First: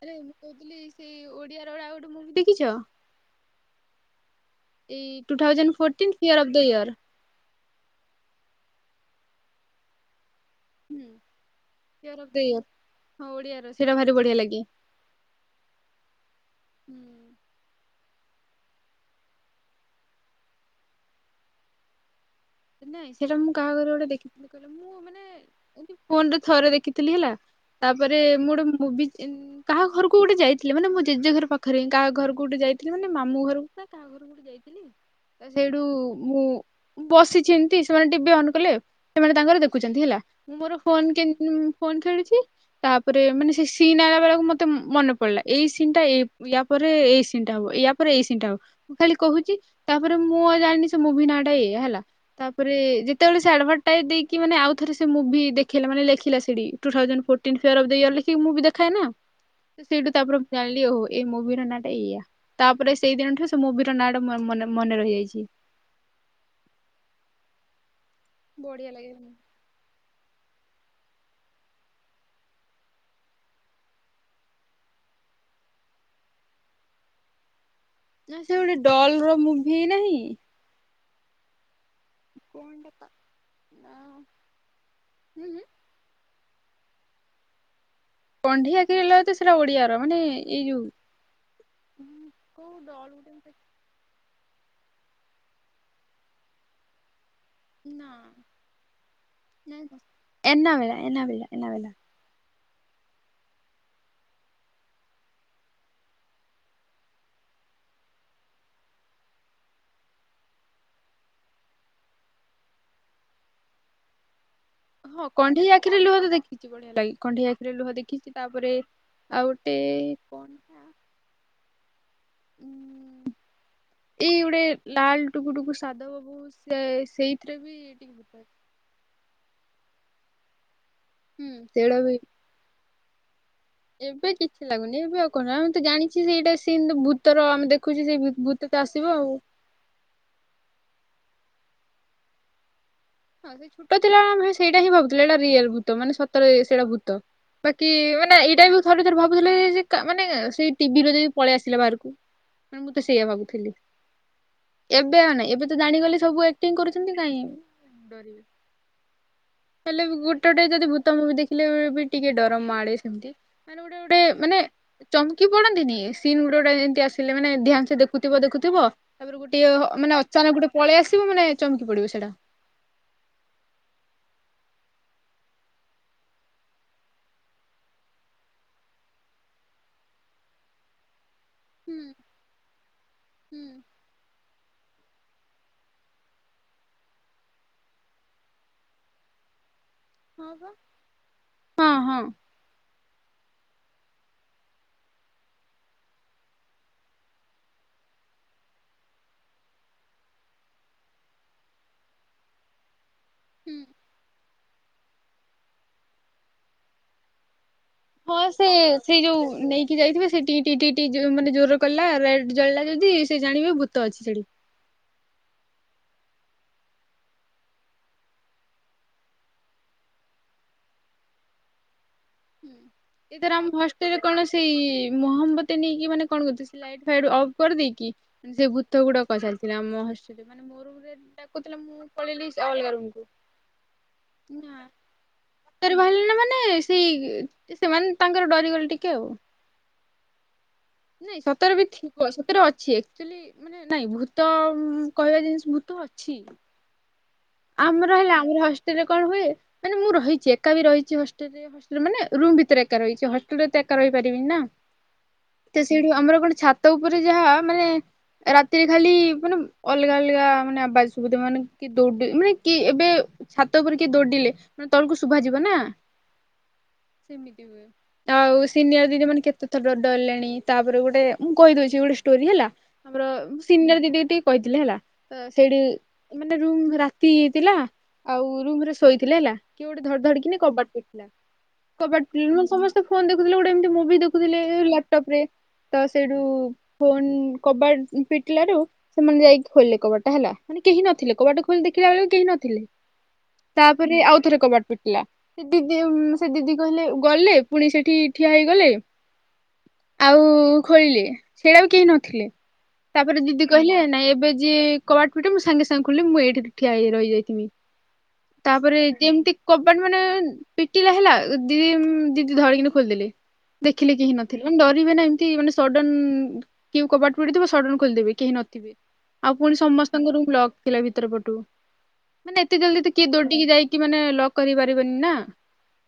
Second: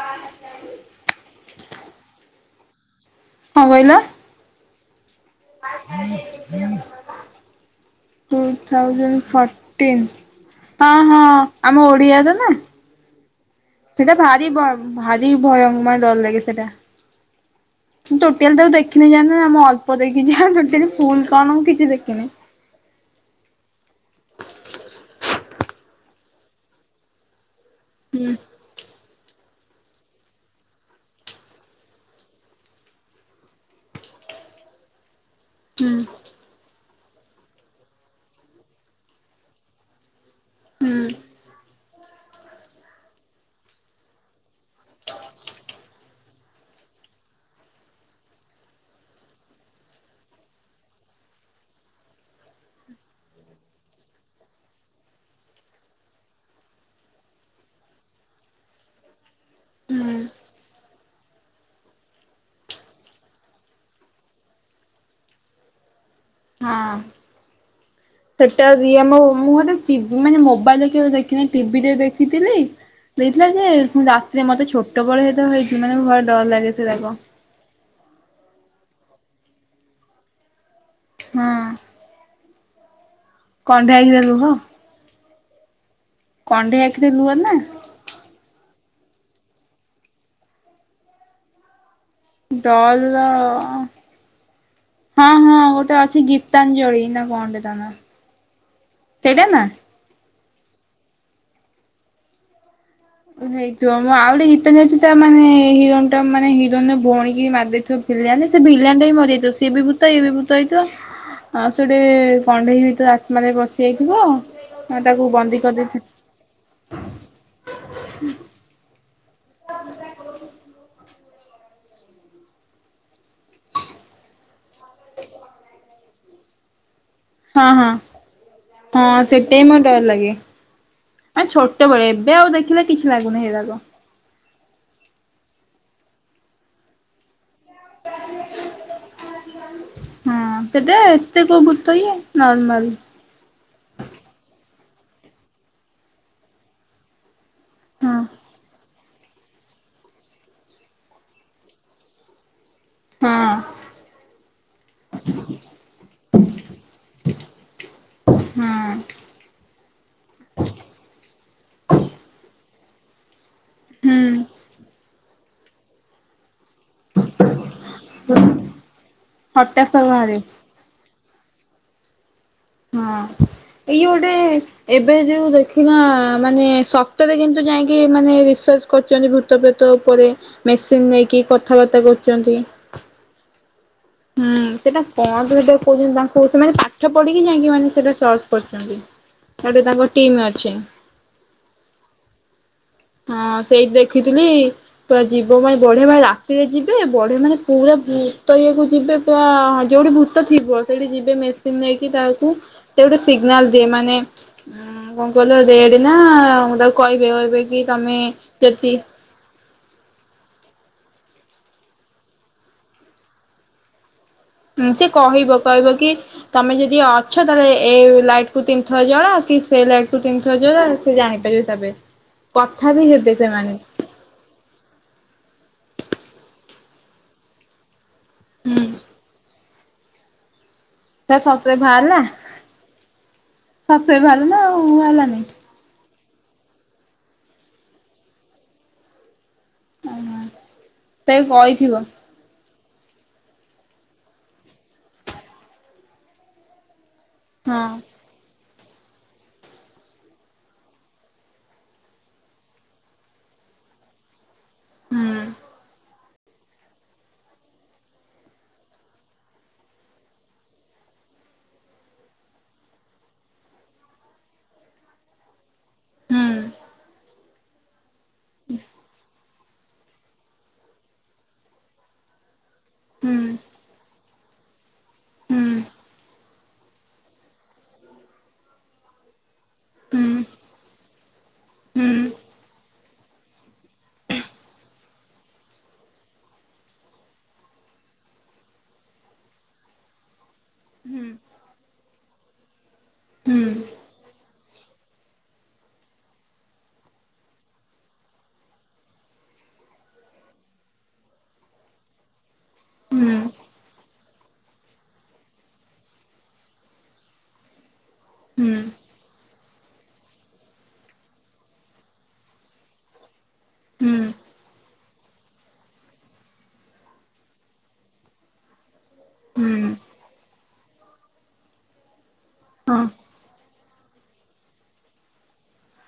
ଆରେ ମୁଁ କୋଉଥିଲି ସେଇ ଓଡିଆର ଆଉ ଆଉ ଗୋଟେ ମୁଭି ଦେଖିଚ। କଁ କହିଲ? ଏଇ two thousand fourteen fear of the year. Two thousand fourteen. ହଁ ହୁଁ ହଁ ଆମ ଓଡିଆ ଫିଅର୍ ତ ଅଫ ଦ ନା। ଇଅର୍ ହଁ ଓଡ଼ିଆର। ସେଇଟା ଭାରି ଭ ଭାରି ଭୟଙ୍କ ମାନେ ଡର ଲାଗେ ସେଟା। [unintelligible] ମୁଁ ଟୋଟ୍ୟାଲି ତାକୁ ଦେଖିନେଇ ଜାଣିନି, ଆ ମୁଁ ଅଳ୍ପ ଦେଖିଚି ହାଁ ଟୋଟାଲି ଫୁଲ୍ କଣ ମୁଁ କିଛି ଦେଖିନି। ନାଇଁ ସେଇଟା ମୁଁ କାହାଘରେ ଗୋଟେ ଦେଖିଥିଲି କହିଲେ ମୁଁ ମାନେ ଏମତି ଫୋନରେ ଥରେ ଦେଖିଥିଲି ହେଲା। ତାପରେ ହୁଁ ମୁଁ ଗୋଟେ ମୁଭି [unintelligible] କାହା ଘରୁକୁ ଗୋଟେ ଯାଇଥିଲେ ମାନେ ମୋ ଜେଜେ ଘର ପାଖେରେ ହିଁ କାହା ଘରୁକୁ ଗୋଟେ ଯାଇଥିଲେ, ମାନେ ମାମୁଁ ଘରୁକୁ ନା କାହା ଘରୁକୁ ଯାଇଥିଲି। ତ ସେଇଠୁ ହୁଁ ମୁଁ ବସି ଚି ଏମତି ସେମାନେ ଟିବି ଅନ୍ କଲେ ଆଉ ସେମାନେ ତାଙ୍କର ଦେଖୁଛନ୍ତି ହେଲା। ମୋର ହୁଁ ଫୋନ୍ କେନ୍ ଉମ ଫୋନ୍ ଖେଳୁଛି। ତାପରେ ମାନେ ସେ ସିନ୍ ଆଇଲା ବେଳକୁ ମତେ ମନେ ପଡିଲା ଏଇ ସିନ୍ ଟା ଏଇ ୟା ପରେ ଏଇ ସିନ୍ ଟା ହବ ୟା ପରେ ଏଇ ସିନ୍ ଟା ହବ। ମୁଁ ଖାଲି କୋହୁଛି, ତାପରେ ମୁଁ ଆଉ ଜାଣିନି ସେ ମୁଭି ନାଁଟା ଏୟା ହେଲା। ତାପରେ ଯେତେବେଳେ ସେ ଆଡଭରଟାଇଜ୍ ଦେଇକି ମାନେ ଆଉ ଥରେ ସେ ମୁଭି ଦେଖେଇଲା, ମାନେ ଲେଖିଲା ସେଠି two thousand fourteen fear of the year ଲେଖିକି ମୁବି ଦେଖାଏନା, ତ ସେଇଠୁ ହୁଁ ତାପରେ ମୁଁ ଜାଣିଲି ଓହୋ। ଏଇ ମୁଭି ର ନାଁ ଟା ଏଇଆ, ତାପରେ ସେଇଦିନଠୁ ସେ ମୁଭି ର ନାଁ ଟା ମୋର ମନେ ମନେ ରହିଯାଇଛି। ହାଁଆଁ। ସେଟା ବଢିଆ ଇଏ ଲାଗେ। ମୁଁ ମୁଁ ହେଟା ଚିବ୍ ମାନେ ମୋବାଇଲରେ କେବେ ଦେଖିନାଇଁ ଟିଭିରେ ଦେଖିଥିଲି। ଦେଇଥିଲା ଯେ ରାତିରେ ମତେ ଛୋଟ ବଳେ ହେଇଥିବ ମୁଁ ହେଇଥିବି ମାନେ ଭାରି ଡର ଲାଗେ ସେଉରାକ। ନା ସେ ଗୋଟେ ଡଲ୍ ର ମୁଭି ନାହିଁ। ହଁଅଁ। କଁନ ଟା କା କଣ୍ଢେଇ ଆଖିରେ ଲୁହ। ହୁଁ ହୁଁ କଣ୍ଢେଇ ଆଖିରେ ଲୁହ ନା? କଣ୍ଢେଇ ଆଖିରେ ଲୁହ ତ ସେଟା ଓଡିଆର ମାନେ ଏଇ ଯୋଉ କୋଉ ଡଲ ର ଗୋଟେ ହଁ ହଁ ଗୋଟେ ଅଛି ଗୀତାଞ୍ଜଳି ନା କଣ ଟେ ତା ନା, ସେଇଟା ନା? ଏନ୍ ବେଲା ଏନା ବେଲା ଏନା ବେଲା। ହେଇଥିବ ମୁଁ ଆଉ ଗୋଟେ ଗୀତ ଯ ଅଛି ତା ମାନେ ହିରୋଇନ୍ ଟା ମାନେ ହିରୋଇନର ଭଉଣୀକି ମାରିଦେଇଥବ କେଜାଣି ସେ ଭିଲିଆନ ଟା ବି ମରିଯାଇଥିବ ସିଏ ବି ଭୂତ ଇଏ ବି ଭୂତ ହେଇଥିବ। ଆଉ ସେଗୋଟେ କଣ୍ଢେଇ ଭିତରେ ଆତ୍ମାରେ ବସିଯାଇଥିବ ଆଉ ତାକୁ ବନ୍ଦୀ କରିଦେଇଥି କିଛି ବଳିିଆ ଲାଗେ କଣ୍ଢେଇ ଆଖିରେ ଲୁହ ଦେଖିଛି ତାପରେ ଆଉ ଗୋଟେ କଣଟା ଉ ଏଇ ଗୋଟେ ଲାଲ ଟୁକୁ ଟୁକୁ ସାଧବ ବୋହୂ ସେ ସେଇ ଥୀରେ ହଁ ବି ହଁ ଟିକେ ଭୂତ ଅଛି। ହଁ ସେଟା ବି ମୋର ଡର ଲାଗେ, ଆ ହୁଁ ଛୋଟ ସେଇଟା ବଳେ ବି ଏବେ ଆଉ ଦେଖିଲେ କିଛି ଲାଗୁନି ସେଗୁରାକ। ଏବେ କିଛି ଲାଗୁନି ଏବେ ଆଉ କଣ ଆମେ ତ ଜାଣିଛି ସେଇଟା ସେ ଭୂତର ଆମେ ଦେଖ ଦେଖୁଛୁ ସେଇ ବୁ-ଭୂତ ତ ଆସିବ ଆଉ। ହଁ ସେଟା ଏତେ କୋଉ ଭୂତ ଇଏ ନର୍ମାଲ। ହଁ ସେ ଛୋଟ ଥିଲାବେଳେ ଆମେ ସେଇଟା ହିଁ ଭାବୁଥିଲେ ଏଇଟା ରିଅଲ ଭୂତ ମାନେ ସତରେ ସେଇଟା ଭୂତ। ବାକି ହଁ ମାନେ ଏଇଟା ବି ଥରେ ଥରେ ଭାବୁଥିଲେ ଯେ କା ମାନେ ସେ ଟିଭି ରୁ ଯଦି ପଳେଇ ଆସିଲା ବାହାରକୁ? ମୁଁତ ସେଇଆ ହଁ ଭାବୁଥିଲି। ଏବେ ଆଉ ନାଇ ଏବେ ତ ଜାଣିଗଲେ ସବୁ ଆକ୍ଟିଂ କରୁଛନ୍ତି କାଇଁ ହଁ। ହେଲେ ଗୋଟେ ଗୋଟେ ଯଦି ଭୂତ ମୁଭି ଦେଖିଲେ ବି ଟିକେ ଡର ମାଡ଼େ। ସେମତି ମାନେ ଗୋଟେ ଗୋଟେ ମାନେ ହୁଁ ଚମକି ପଡନ୍ତିନି ସିନ୍ ଗୋଟେ ଗୋଟେ ଯେମତି ଆସିଲେ ମାନେ ଦେହ ହା ସେ ଦେଖୁଥିବ ଦେଖୁଥିବ ତାପରେ ଗୋଟେ ହତାଶ ମାନେ ବାହାରେ ଅଚାନକ ଗୋଟେ ପଳେଇ ଆସିବ ମାନେ ଚମକି ପଡିବ ସେଇଟା। ହଁ ଏଇ ଯୋଉ ଗୋଟେ ଏବେ ଯୋଉ ଦେଖିନ ମାନେ ସତରେ କିନ୍ତୁ ଯାଇକି ମାନେ ରିସର୍ଚ୍ଚ କରୁଛନ୍ତି ଭୂତପ୍ରେତ ଉପରେ ମେସିନ୍ ନେଇକି ହୁଁ କଥାବାର୍ତ୍ତା କରୁଛନ୍ତି। ହୁଁ। ହୁଁ ସେଟା କଣ ତ ସେଟା କହୁଛନ୍ତି ତାଙ୍କୁ ସେମାନେ ପାଠ ପଢିକି ଯାଇକି ମାନେ ସେଟା ସର୍ଚ୍ଚ କରଛନ୍ତି। ସେଠୁ ତାଙ୍କ ହଁ ବା ହଁ ହଁ। ହଁ ସେଇଠି ଦେଖିଥିଲି ପୁରା ଯିବ ମାନେ ବଢିଆ ଭାଇ ରାତିରେ ଯିବେ ବଢିଆ ମାନେ ପୁରା ଭୂତ ଇଏକୁ ଯିବେ ତ ଯୋଉଠି ଭୂତ ଥିବ ସେଇଠି ଯିବେ ମେସିନ ନେଇକି ତାକୁ ସେ ଗୋଟେ ସିଗ୍ନାଲ ହୁଁ। ଦିଏ ମାନେ ଉଁ କଣ କହିଲ ରେଡ ନା ତାକୁ କହିବେ କହିବେ କି ତମେ ହଁ ସେ ଯଦି ସେଇ ଯୋଉ ନେଇକ କି ଯାଇଥିବେ ସେଠି ଟି ଟିଟି ଯୋ ମାନେ ଜୋର କଲା ରେଡ ଜଳିଲା ଯଦି ସେ ଜାଣିବେ ଭୂତ ଅଛି ସେଠି। ଏମତି କହିବ କହିବ କି ତମେ ଯଦି ଅଛ ତାହେଲେ ଏ ଲାଇଟ କୁ ତିନିଥର ଜଳାଅ କି ସେଇ ଲାଇଟ୍ କୁ ତିନିଥର ଜଳାଅ ସେ ଜାଣିପାରିବେ ସେବେ ହୁଁ ଏଥିରେ ଆମ ଭଏସ ରେ କଣ ସେଇ ମହମତୀ ନେଇକି ମାନେ କଣ କହୁ ଲାଇଟ ଫାଇଟ ଅଫ୍ କରିଦେଇକି ସେ ହୁଁ ଭୂତ କୁ ଡକା ଚାଲିଥିଲା ଆମ ହଷ୍ଟଲରେ ମାନେ ମୋ ରୁମରେ ତାହେଲେ ସତରେ ଡାକୁଥିଲା ମୁଁ ବାହାରିଲା? ପଳେଇଲି ଅଲଗା ରୁମକୁ। ସତରେ ବାହାରିଲା ନା ଆଉ ବାହାରିଲାନି? [inaudible] ବାହାରିଲେ ନା ମାନେ ସେଇ ସେମାନେ ତାଙ୍କର ଡରିଗଲେ ଟିକେ ଆଉ ଓହୋ ସେ ନାଇଁ ସତରେ ବି କହିଥିବ ଥିବ ସତରେ ଅ ଛି [inaudible] ମାନେ ନାଇଁ ଭୂତ କହିବା ଜିନିଷ ଭୂତ ଅଛି। ହଁ ଆମର ହେଲା ଆମର ହଷ୍ଟେଲରେ କଣ ହୁଏ ମାନେ ମୁଁ ରହିଛି ଏକା ବି ରହିଛି ହଷ୍ଟେଲରେ। ହଷ୍ଟେଲ ମାନେ ରୁମ ଭିତରେ ଏକା ରହିଚି ହଷ୍ଟେଲରେ ତ ଏକା ରହିପାରିବି ନା। ହୁଁ ତ ସେଇଠୁ ଆମର ଗୋଟେ ଛାତ ଉପରେ ଯାହା ମାନେ ରାତିରେ ଖାଲି ମାନେ ଅଲଗା ଅଲଗା ମାନେ ଆବାଜ ସୁବୁଥୁବ ମାନେ କି ଦୌ ମାନେ କି ଏବେ ଛାତ ଉପରେ କିଏ ଦୌଡିଲେ ମାନେ ତଳକୁ ଶୁଭାଯିବ ନା। ଏମିତି ହୁଏ, ତ ଆଉ ସିନିୟର ଦିନ ମାନେ କେତେ ତ ଡରିଲଣି ତାପରେ ଗୋଟେ ମୁଁ କହିଦଉଛି ଗୋଟେ ଷ୍ଟୋରି ହେଲା। ଆମର ହୁଁ ସିନିୟର ଦିଦି ଯେତିକି କହିଥିଲି ହେଲା, ଅ ହୁଁ ସେଇଠି ମାନେ ରୁମ ରା ତି ହେଇଥିଲା ଆଉ ରୁମ ରେ ଶୋଇଥିଲା ହେଲା କିଏ ଗୋଟେ ହୁଁ ଧଡ଼ ଧଡ଼ କିନି କବାଟ ପି ହୁଁ ହୁଁ କବାଟ [unintelligible] ସମସ୍ତେ ଫୋନ ଦେଖୁଥିଲେ ଗୋଟେ ମୁଭି ମୁଭି ଦେଖୁଥିଲେ ଲପଟପରେ ତ ସେଇଠୁ ଫୋନ କବାଟ ପିଟିଲାଟୁ ସେମାନେ ଯାଇକି ଖୋଲିଲେ କବାରଟା ହେଲା। ମାନେ କେହି ହୁଁ ନଥିଲେ କବାଟ ଖୋଲି ଦେଖିଲା ବେଳେକୁ କେହି ନଥିଲେ ହୁଁ ତାପରେ ଆଉ ଥରେ କବାଟ ପି ଟୀଲା ଦିଦି ଦି-ସେ ଦିଦି କହିଲେ ଗଲେ ପୁଣି ସେଠି ଠିଆ ହେଇଗଲେ ଆଉ ଖୋଳିଲେ ସେଇଟି ବଆଉ କେହି ନଥିଲେ। ହୁଁ ତାପରେ ଦିଦି କହିଲେ ନାଇଁ ଏବେ ଯିଏ କବାଟ ପିଟିବ ମୁଁ ସାଙ୍ଗେ ସାଙ୍ଗେ ଖୋଲିମି ମୁଁ ଏଇଠି [unintelligible] ହୁଁ ପିଟିଲା ହେଲା ଦି ଦିଦି ଧରିକିନି ଖୋଲିଦେଲଲେ ଦେଖିଲି ହୁଁ କେ ହଁ ନଥିଲେ ମାନେ ଡର ଏମତି ମାନେ ଏମିତି ସଡନ କେ କବାଟ ପିଟୁଥିବା ସଡନ ଖୋଲିଦେବେ କେହି ନଥିବେ। ଆଉ ହୁଁ ପୁଣି ସମସ୍ତଙ୍କର ବ୍ଲକ ଥିଲା ଭିତର ପଟୁ। ମାନେ ଏତେ ଜଲଦି ହଁ ତ କିଏ ଦୌଡିକି ଯାଇକି ମାନେ ଲକ୍ କରିପାରିବନି ନା।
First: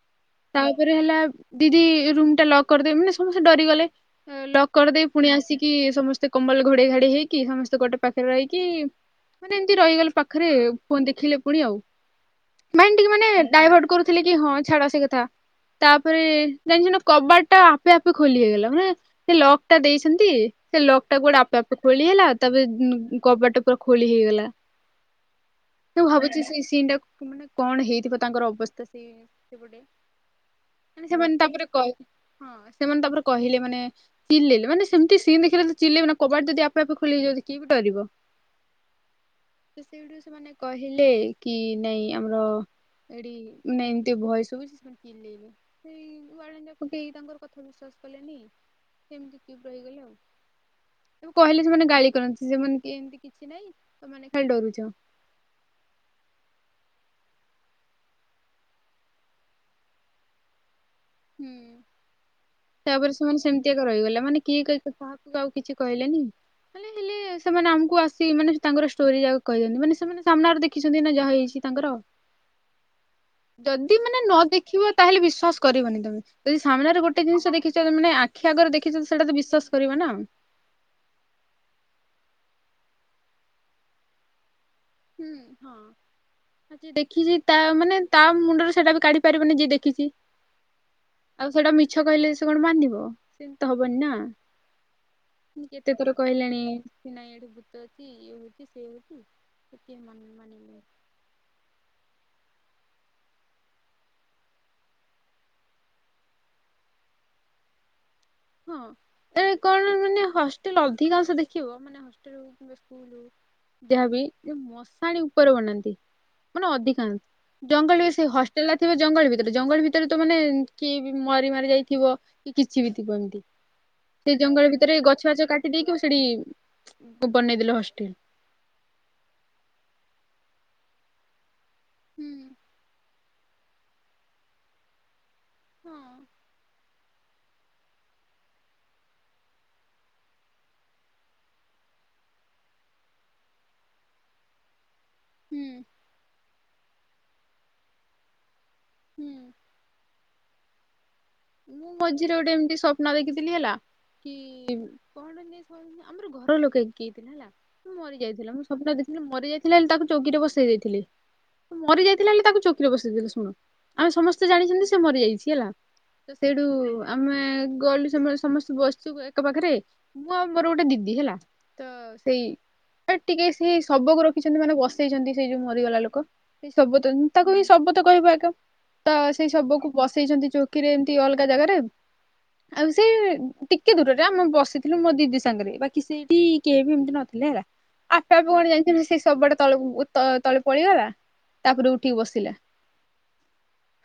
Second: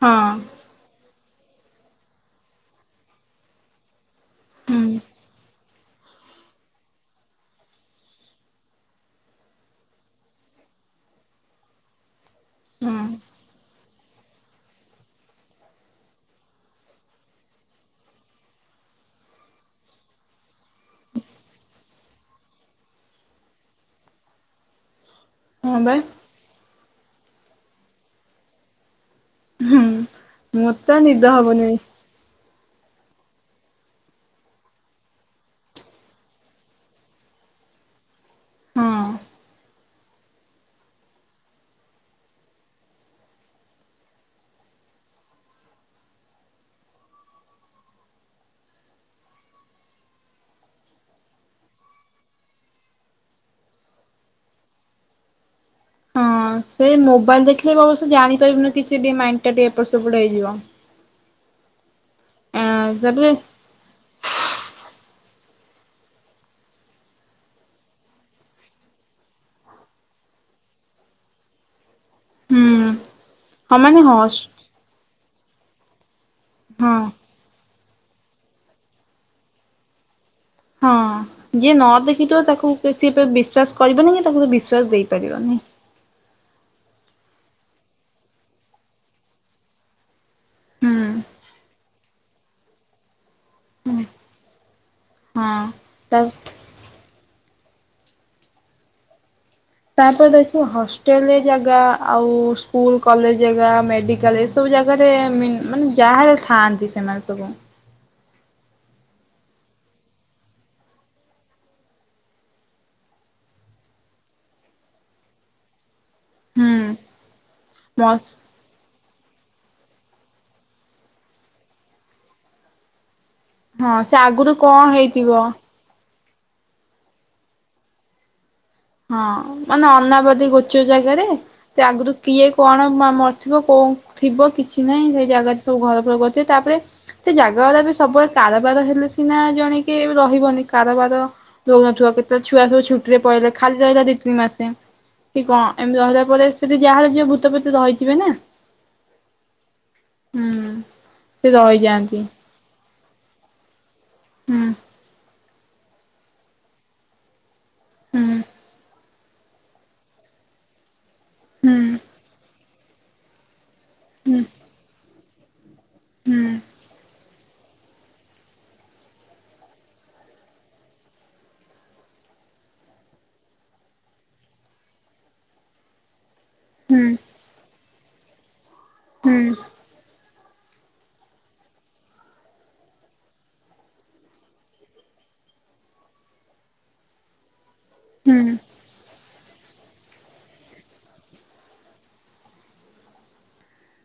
ହଁ ତାପରେ ହେଲା ଦିଦି ରୁମ ଟା ଲକ୍ କରିଦେବେ ମାନେ ସମସ୍ତେ ଡରିଗଲେ। ଲକ ହୁଁ କଦେଇ ପୁଣି ଆସିକି ସମସ୍ତେ କମ୍ବଲ ଘୋଡେଇ ଘାଡେଇ ହେଇକି ସମସ୍ତେ ଗୋଟେ ପାଖରେ ରହିକି ମାନେ ଏମିତି ରହିଗଲେ ପାଖରେ ଫନ ଦେଖିଲେ ପୁଣି ଆଉ। ମାଇଣ୍ଡ ହୁଁ ଟିକେ ମାନେ ଡାଇଭର୍ଟ କରୁଥିଲେ କି ହଁ ଛାଡ ସେ କଥା। ତାପରେ ଜାଣିଚୁ ନା କବାଟ ଟା ଆପେ ଆପେ ଖୋଲି ହେଇଗଲା ମାନେ ସେ ଲକ୍ ଟା ଦେଇଛନ୍ତି ସେ ଲକ୍ ଟା କୁଆଡେ ଆପେ ଆପେ ଖୋଲି ହେଲା ତାପରେ କବାଟ ପୁରା ଖୋଲି ହେଇଗଲା। ହଁ ବା ମୁଁ ଭାବୁଚି ସେ ସିନ୍ ଟା ମାନେ କଣ ହେଇଥିବ ତାଙ୍କର ଅବସ୍ଥା ସେ ସେପଟେ। ମୁଁ ତ ମାନେ ନିଦ ସେମାନେ ତାପରେ ହବନି। କହି ହଁ ସେମାନେ ତାପରେ କହିଲେ ମାନେ ଚିଲେଇଲେ ମାନେ ସେମତି ସିନ୍ ଦେଖିଲେ ତ ଚିଲେଇ ନା କବାଟ ଯଦିପେ ଆପେ ଖୋଲିଇଯାଉ କିଏବି ଡରିବ। ହଁ ସେ ସେଇଠୁ ସେମାନେ କହିଲେ କି ନାଇଁ ଆମର ଏଠି ଏମତି ଭୟ ସବୁ [unintelligible] [unintelligible] ବୁ କହିଲେ ସେମାନେ ଗାଳି କରନ୍ତି ସେମାନେ କିଏ ଏମିତି କିଛି ନାଇଁ ତମାନେେ ଖାଲି ଡରୁଚ। ହଁ ସେ ମୋବାଇଲ ଦେଖିଲେ ବି ଅବଶ୍ୟ ଜାଣିପାରିବୁନି କିଛି ଟିକ ମାଇଣ୍ଡ ଟା ଟିକେ ଏପଟ ସେପଟ ହେଇଯିବ। ହୁଁ ତାପରେ ସେମାନେ ସେମେ [unintelligible] ହେଲେ ହେଲେ ସେମାନେ ଆମକୁ ଆସି ମାନେ ତାଙ୍କର ଷ୍ଟୋରି ଯା କହିଛନ୍ତି ମାନେ ସେମାନେ ସାମ୍ନାରେ ଦେଖିଛନ୍ତି ନା ଯାହା ହେଇଛି ତାଙ୍କର। ହୁଁ ହଁ ଯଦି ହଁ ମାନେ ନ ଦେଖିବ ତାହେଲେ ବିଶ୍ଵାସ କରିବନି ତମେ। ଯଦି ସାମ୍ନାରେ ହଁ ଗୋଟେ ଜିନିଷ ଦେଖିଚ ମାନେ ଆଖି ଆଗରେ ଦେଖିଚ ତ ସେଟା ତ ବିଶ୍ୱାସ କରିବା ନା। ହଁ ଯିଏ ନ ଦେଖିଥିବ ତାକୁ ସିଏ ବିଶ୍ଵାସ କରିବନି କି ତାକୁ ତ ବିଶ୍ୱାସ ଦେଇ ହୁଁ ହଁ। ଯିଏ ଦେଖିଚି ତା ମାନେ ତା ମୁଣ୍ଡରେ ସେଇଟା ବି କାଢି ପାରିବନି ଯିଏ ଦେଖିଚି। ହୁଁ ଆଉ ସେଇଟା ମିଛ କହିଲେ ସେ କଣ ମନିବ ସେମିତି ତ ହବନି ହଁ ନା। କେତେ ଥର ତା କହିଲେଣି ନାଇଁ ଏଠି ଭୂତ ଅଛି ଇଏ ହୋଉଚି ସିଏ ହୋଉଚି ତାପରେ ଦେଖବୁ ହସ୍। ହୋଟେଲ ଜାଗା ଆଉ ସ୍କୁଲ କଲେଜ ଜେଗା ମେଡିକାଲ ଏସବୁ ଜାଗାରେ ମାନେ ଯାହାର ଥାଆନ୍ତି ସେମାନେ ସବୁ। ହଁ ଏ କଣ ମାନେ ହଷ୍ଟେଲ ଅଧିକାଂଶ ଦେଖିବ ମାନେ ହଷ୍ଟେଲ [unintelligible] ଯହା ବି ମଶାଣି ଉପରେ ବନାନ୍ତି ହୁଁ ମାନେ ଅଧିକାଂସ। ଜଙ୍ଗଲରେ ସେ ମସ୍ ହସ୍ ଥିବ ଜଙ୍ଗଲ ଭିତରେ ଜଙ୍ଗଲ ଭିତରେ ତ ମାନେ କିଏ ମରି ମାରି ଯାଇଥିବ କି କିଛି ବି ହଁ ସେ ଆଗରୁ ଜଙ୍ଗଲ କଣ ଭିତରେ ଗଛ ବାଛ ହେଇଥିବ କାଟ୍ ଦେକିବୁ ସେଡି କୁ ବନେଇଦେଲେ ହଷ୍ଟେଲ୍ ହଁ ମାନେ ଅନାବାଦୀ ଗୋଚ ଜାଗାରେ ସେ ଆଗରୁ ହୁଁ କିଏ କଣ ମା ମଳା ଥିବ କଉ ଥିବ କିଛି ନାଇଁ ସେଇ ଜାଗାାରେ ସବୁ ଘର ଫର ହଁ। କରିଥିବେ ତାପ୍ରେ ଏତେ ଜାଗାଉରା ବି ସବୁବେଳେ କାଳବାର ହେଲେ ସିନା ଜଣେ କି ରହିବନି କାରବାର ଦଉନଥିବ କେତେ ଛୁଆ ସବୁ ଛୁଟିରେ ପଳେଇଲେ। ଖାଲି ରହିଲା ଦି ତିନି ମାସେ କି ହୁଁ କଂ ଏମ୍ତି ରହିଲା ପରେ ସେଠି ଯାହାର ଯିବ ଭୂତ ପେତ ରହିଥିବେ ନା। ହୁଁ। ହୁଁ। ସେ ମୁଁ ରହିଯାଆନ୍ତି ମଝିରେ ଗୋଟେ ଏମ୍ତି ସ ନ ଦେଖିଥିଲି ହେଲା କି ହୁଁ କଣ ଯେ ଆମର ଘର ଲୋକି କିଏ ଥିଲା ହେଲା। ମୁଁ ମରି ହୁଁ ଯାଇଥିଲା ମୁଁ ସ୍ବପ୍ନ ଦେଖଥିଲି ମରି ଯାଇଥିଲା ହେଲେ ତାକୁ ଚୌକିରେ ବସେଇ ଦେଇଥିଲେ। ହୁଁ ମରି ଯାଇଥିଲା ହେଲେ ତାକୁ ଚୌକିରେ ବସେଇଦେଲେ ଶୁଣ ଆମେ ହୁଁ ସମସ୍ତେ ଜାଣିଛନ୍ତି ସେ ମରି ଯାଇଚି ହେଲା। ତ ହୁଁ। ସେଇଠୁ ଆମେ ଗଲୁ ସମ ସମସ୍ତେ ବସିଛୁ ଏକା ପାଖରେ। ମୁଁ ଆଉ ମୋର ଗୋଟେ ଦିଦି ହେଲା ତ ସେଇ ଟିକେ ସେ ଶବକୁ ରଖିଛନ୍ତି ମାନେ ବସେଇଚନ୍ତି ସେଇ ଯୋଉ ମରିଗଲା ଲୋକ। ସେଇ ଶବ ହୁଁ ତ ତାକୁ ଏ ଶବ ତ କହିବ ଆଗ ତ ହୁଁ ସେଇ ଶବକୁ ବସେଇଛନ୍ତି ଚୌକିରେ। ସି ଅଲ୍ଗା ଜାଗାରେ। ଆଉ ସେ ଟିକେ ଦୂରରେ ଆମ ବସିଥିଲୁ ମୋ ଦିଦି ସାଙ୍ଗରେ ବାକି ସେଇଠି କେହିବି ଏମ୍ତି ନଥିଲେ ହେଲା। ହୁଁ ଆପେ ଆପେ କଣ ଜାଣିଚନ୍ତି ସେ ସବଟା ତଳକୁ ତ ତଳେ ପଳେଇଗଲା ତାପରେ ଉଠିକି ବସିଲା।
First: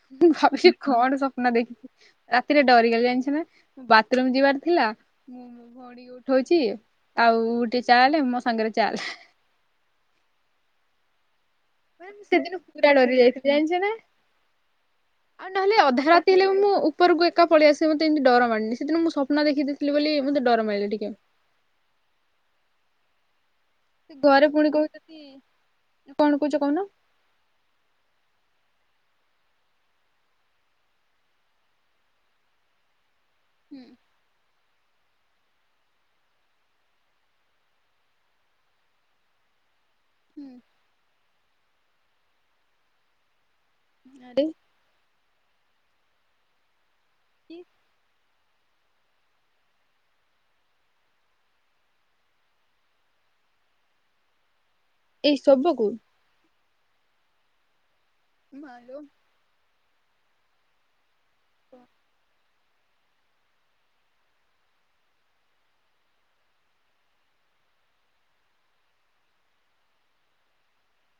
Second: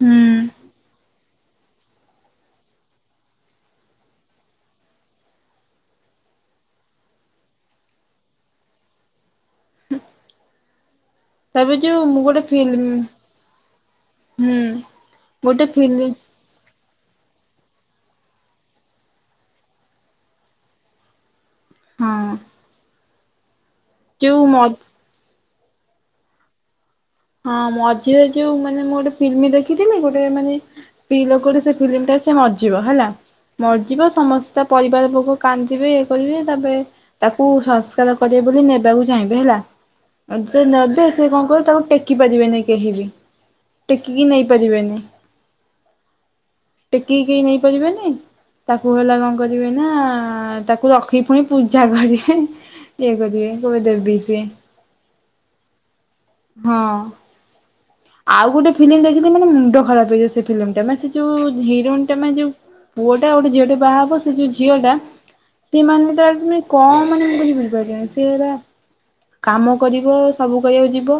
ହୁଁ ମୁଁ ଭାବିଲି କଣ ସପ୍ନ ଦେ ରାତିରେ ଡରିଗଲି ଜାଣ୍ଚ ନା ବାତ୍ରୁମ୍ ଯିବାର ଥିଲା। ଭଉଣୀକୁ ଉଠଉଚି ଆଉ ଉଟି ଚାଲେ ମୋ ସାଙ୍ଗରେ ଚାଲେ। ହୁଁ। ମ୍ୟାମ୍ ସେଦିନ ପୁରା ଫିଲ୍ମ ଡରି ଯାଇଥିଲି ଜାଣ୍ଚ ନା ହୁଁ ଆଉ ଗୋଟେ ନହେଲେ ଅଧା ଫିଲ୍ମ ରାତି ହେଲେ ମୁଁ ଉପରକୁ ଏକା ପଳ୍ୟା ସେ ମତେ ଏମ୍ତି ଡର ମଣିଲି ସେଦିନ ମୁଁ ସପ୍ନ ଦେଖିେଇଥିଲି ବୋଲି ମତେ ଡର ମାଇଲେ ଟିକେ। ହଁ। ସେ ଯୋଉ ଘରେ ମ ପୁଣି କହୁଚନ୍ତି କଣ କହୁଚ କହୁନ। ହଁ ମଝିରେ ଯୋଉ ମାନେ ମୁଁ ଗୋଟେ ଫିଲ୍ମି ଦେଖିଥିଲି ଗୋଟେ ମାନେ ପି ଲୋକଟେ ସେ ଫିଲ୍ମି ଟାରେ ସେ ମର୍ଯିବ ହେଲା ହୁଁ ମର୍ଯିବ ସମସ୍ ତା ପରିବାର ପୋକ କାନ୍ଦିବେ ଇଏ କରିବି ତାପ୍ରେ ତାକୁ ସଂସ୍କାର କରିବେ ବୋଲି ନେବାକୁ ଚାହିଁବେ ହେଲା। ହୁଁ ସେ ନେବେ ସେ କଂ କର୍ବେ ତାଙ୍କୁ ଟେକି ପାରିବେନି କେହି ବି। ଟେକିକି ଆରେ ନେଇପାରିବେନି ଟେକିକି ନେଇପାରିବେନି ତାକୁ ହେଲା କଣ କରିବେ ନା ତାକୁ ରଖି ପୁଣି ପୂଜା କରିବେ। ଇଏ କରିବେ [unintelligible] ଏଇ ସବୁକୁ ହଁ। ଆଉ ଗୋଟେ ଫିଲ୍ମ ମାଲୋ ଦେଖିଲି ମାନେ ମୁଣ୍ଡ ଖରାପ ହେଇଜୀବ ସେ ଫିଲ୍ମ ଟା ମାନେ ସେ ଯୋଉ ହିରୋଇନ୍ ଟା ମାନେ ପୁଅଟା ଗୋଟେ ଝିଅଟେ ବାହାହବ ସେ ଯଉ ଝିଅଟା ସେମାନେ ତ ତମେ କଣ ମାନେ ବୁ ବୁଝ ପାରିଲିନି ସେଟା କାମ କରିବ ସବୁ କରିବାକୁ ଯିବ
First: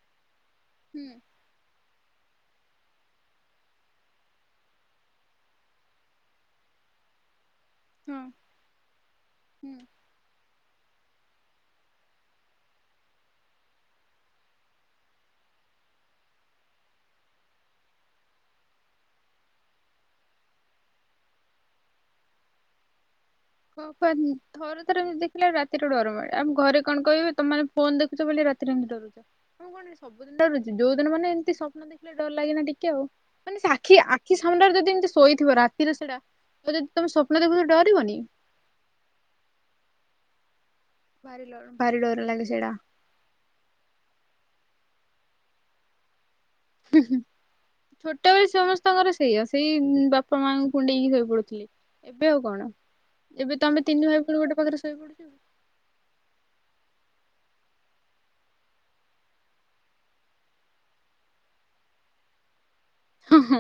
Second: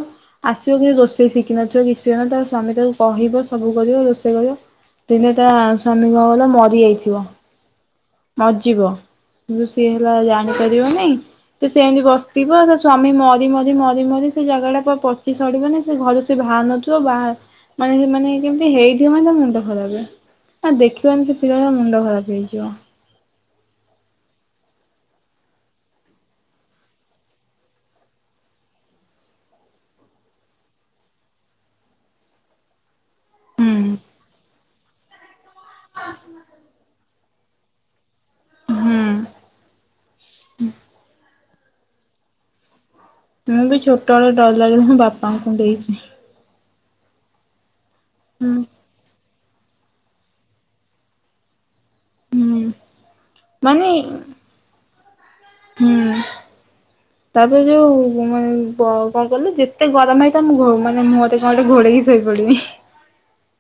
ଆସିବ କିଛି ହୁଁ ରୋଷେଇ ଶିଖିବ କି ନଥିବ କିଛି ହେଇ ନଥିବ ତା ସ୍ଵାମୀ ତାକୁ କହିବ ସବୁ କରିବ ରୋଷେଇ କରିବ ଦିନେ ତା ସ୍ୱାମୀ କଣ ହେଲା ମରିଯାଇଥିବ। ହଁ ବାଜିବ କିନ୍ତୁ ହୁଁ। ସିଏ ହେଲା ଜାଣିପାରିବନି। ତ ସେ ଏମିତି ବସିଥିବ ତା ସ୍ଵାମୀ ମରି ମରି ମରି ମରି ସେ ଜାଗା ଟା ପ ପଚି ସଡିବନି ସେ ଘରୁ ସେ ବାହାର ନଥିବ ବା ମାନେ ମାନେ କେମତି ହେଇଥିବ ମାନେ ତା ମୁଣ୍ଡ ଖରାପ। ଆ ଦେଖିବନି କେତେ ଜାଗା ମୁଣ୍ଡ ଖରାପ ହେଇଯିବ। [unintelligible] ଥର ଥରେ ଦେଖିଲା ରାତିରେ ଡର ମାଡେ। ଆମ ଘରେ କଣ କହିବେ ତମେ ମାନେ ଫୋନ୍ ଦେଖୁଚ ବୋଲି ରାତିରେ ଏମିତି ଡରୁଛ। ମୁଁ କଣ ସବୁଦିନ ଡରୁଛି ଯଉ ଦିନ ମାନେ ଏମିତି ସପନ ଡର ଲାଗେନା ଟିକେ ଆଉ। ମାନେ ସେ ଆଖି ହୁଁ ଆଖି ସାମ୍ନାରେ ଯଦି ଏମିତି ଶୋଇଥିବ ରାତି ସେଟା ତ ଯଦି ତମେ ସ୍ୱପ୍ନ ଦେଖୁ ଥିବ ଡିରିବନି। ହୁଁ। ଭାରି ଡର, ଭାରି ଡୋର ଲାଗ ସେଇଟା। ମୁଁ ବି ଛୋଟବେେଳେ ଡର ଲାଗିଲେ ମୁଁ ବାପା ଙ୍କୁ କଣ୍ଢେଇକି ଶୁଏ। ଉଁ ହୁଁ। ଛୋଟବେଳେ ହୁଁ ସମସ୍ତେ ତାଙ୍କର ସେଇଆଉ ସେଇ ବାପା ମାଆଙ୍କୁ କୁଣ୍ଡେଇକି ଶୋଇ ପଡୁଥିଲେ ଏବେ ଆଉ କଣ ହୁଁ ଏବେ ତମେ ମାନେ ତିନି ଭାଇ ଭଉଣୀ ଗୋଟେ ପାଖରେ ଶୋଇ ପଡୁଛ। ହୁଁ। ହ ତାପରେ ଯୋଉ ମାନେ କଣ କହିଲୁ ଯେତେ ଗରମ ହେଇ ଥାଉ, ମୁଁ ମୁହଁରେ ଗୋଟେ କଣ ଘୋଡ଼େଇକି ଶୋଇପଡ଼ିବି। ହଁ ହଁ।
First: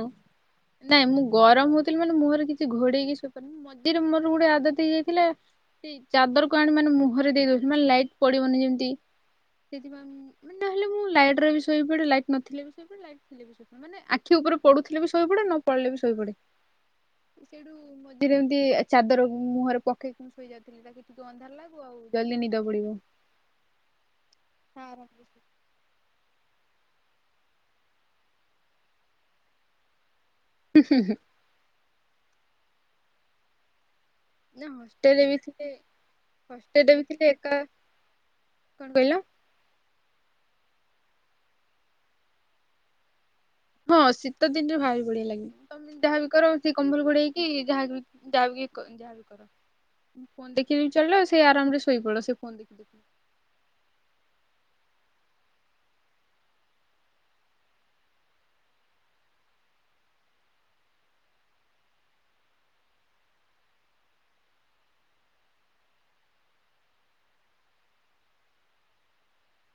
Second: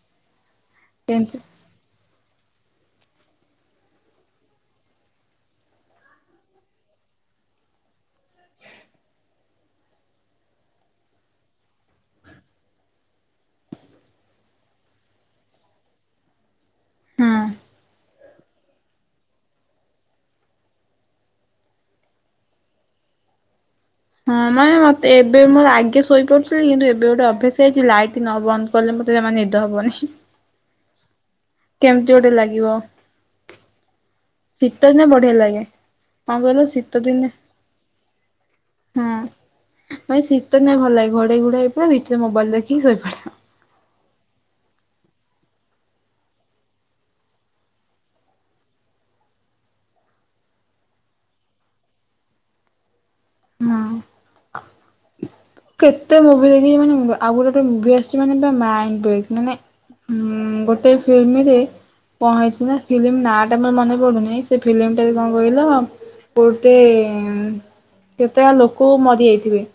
ନାଇଁ ମୁଁ ସେମିତି ଗରମ ମାନେ ମୁହଁରେ କିଛି ଘୋଡେଇକି ଶୋଇପାରୁନି ମଝିରେ ମୋର ଗୋଟେ ଆଦତ ହେଇଯାଇଥିଲା। ସେଇ ଚାଦରକୁ ଆଣି ମାନେ ମୁହଁରେ ଦେଇ ଦଉଛି ମାନେ ଲାଇଟ ପଡିବନି ଯେମିତି। ସେଥିପାଇଁ ମାନେ ନହେଲେ ମୁଁ ଲାଇଟ ର ବି ଶୋଇ ପଡେ ଲାଇଟ ନଥିଲେ ବି ଶୋଇ ପଡେ ଲାଇଟ ଥିଲେ ବି ଶୋଇ ପଡେ। ଆଖି ଉପରେ ପଢୁଥିଲେ ବି ଶୋଇ ପଡେ ନ ପଢିଲେ ବି ଶହି ପଡେ। ହଁ। ସେଇଠୁ ମ ରେ ଯେମିତି ଚାଦର ମୁହଁରେ ପକେଇ ଶୋଇ ଯାଉଥିଲ ଅନ୍ଧାର ଲାଗୁ, ଆଉ ଜଲଦି ନିଦ ପଡିବ। ହଁ ମ ମତେ ଏ ଏବେ ମୋର ଆଗେ ଶୋଇପାରୁଥିଲି କିନ୍ତୁ ଏବେ ଗୋଟେ ଅଭ୍ୟାସା ହେଇଛି ଲାଇଟ୍ ନ ବନ୍ଦ କଲେ ମତେ ଜମା ନିଦ ହବନି। ହୁଁ ହୁଁ ହୁଁ କେମିତି ଗୋଟେ ଲାଗିବ। ନା ଶୀତ ଦିନେ ହଷ୍ଟେଲରେ ବଢିଆ ବି ଲାଗେ। ଥିଲେ, କଣ କହିଲ ଶୀତ ହଷ୍ଟେଲରେ ବି ଦିନେ ଥିଲେ ଏକା କଣ କହିଲ? ମାଇେ ଶୀତ ନାଇଁ ଭଲ ଲାଗେ ଘୋଡେଇ ଘୋଡା ହେଇ ପଡ ଭିତରେ ମୋବାଇଲ ଦେଖିକି ଶୋଇ ପଡିବ। ହଁ ଶୀତ ଦିନରେ ଭାରି ବଳିିଆ ଲାଗିବ। ତମେ ଯାହାବି କର ସେଇ କମ୍ବଲ ଗୋଡେଇକି ଯାହା ଯାହା ଯାହା ବି କର। ମୁଁ ଫୋନ ଦେଖିବି ଚଲିବ ସେ ଆରାମରେ ଶୋଇପଡ ସେ ଫୋନ ଦେଖି ଦେଖି। ହଁ କେତେ ମୁଭି ଦେଖିଚି ମାନେ ଆଉ ଗୋଟେ ଗୋଟେ ମୁଭି ଆସିଛି ମାନେ ପୁରା ମାଇଣ୍ଡ ଫ୍ରେସ ମାନେ। ହୁଁ ଗୋଟେ ଫିଲ୍ମରେ। କଣ ହେଇଛି ନା ଫିଲ୍ମ ନାଁଟା ତ ମର ମନେପଡୁନି ସେ ଫିଲ୍ମଟାରେ କଣ କହିଲ। ଗୋଟେ କେତେଟା ଲୋକ ମରିଯାଇଥିବେ।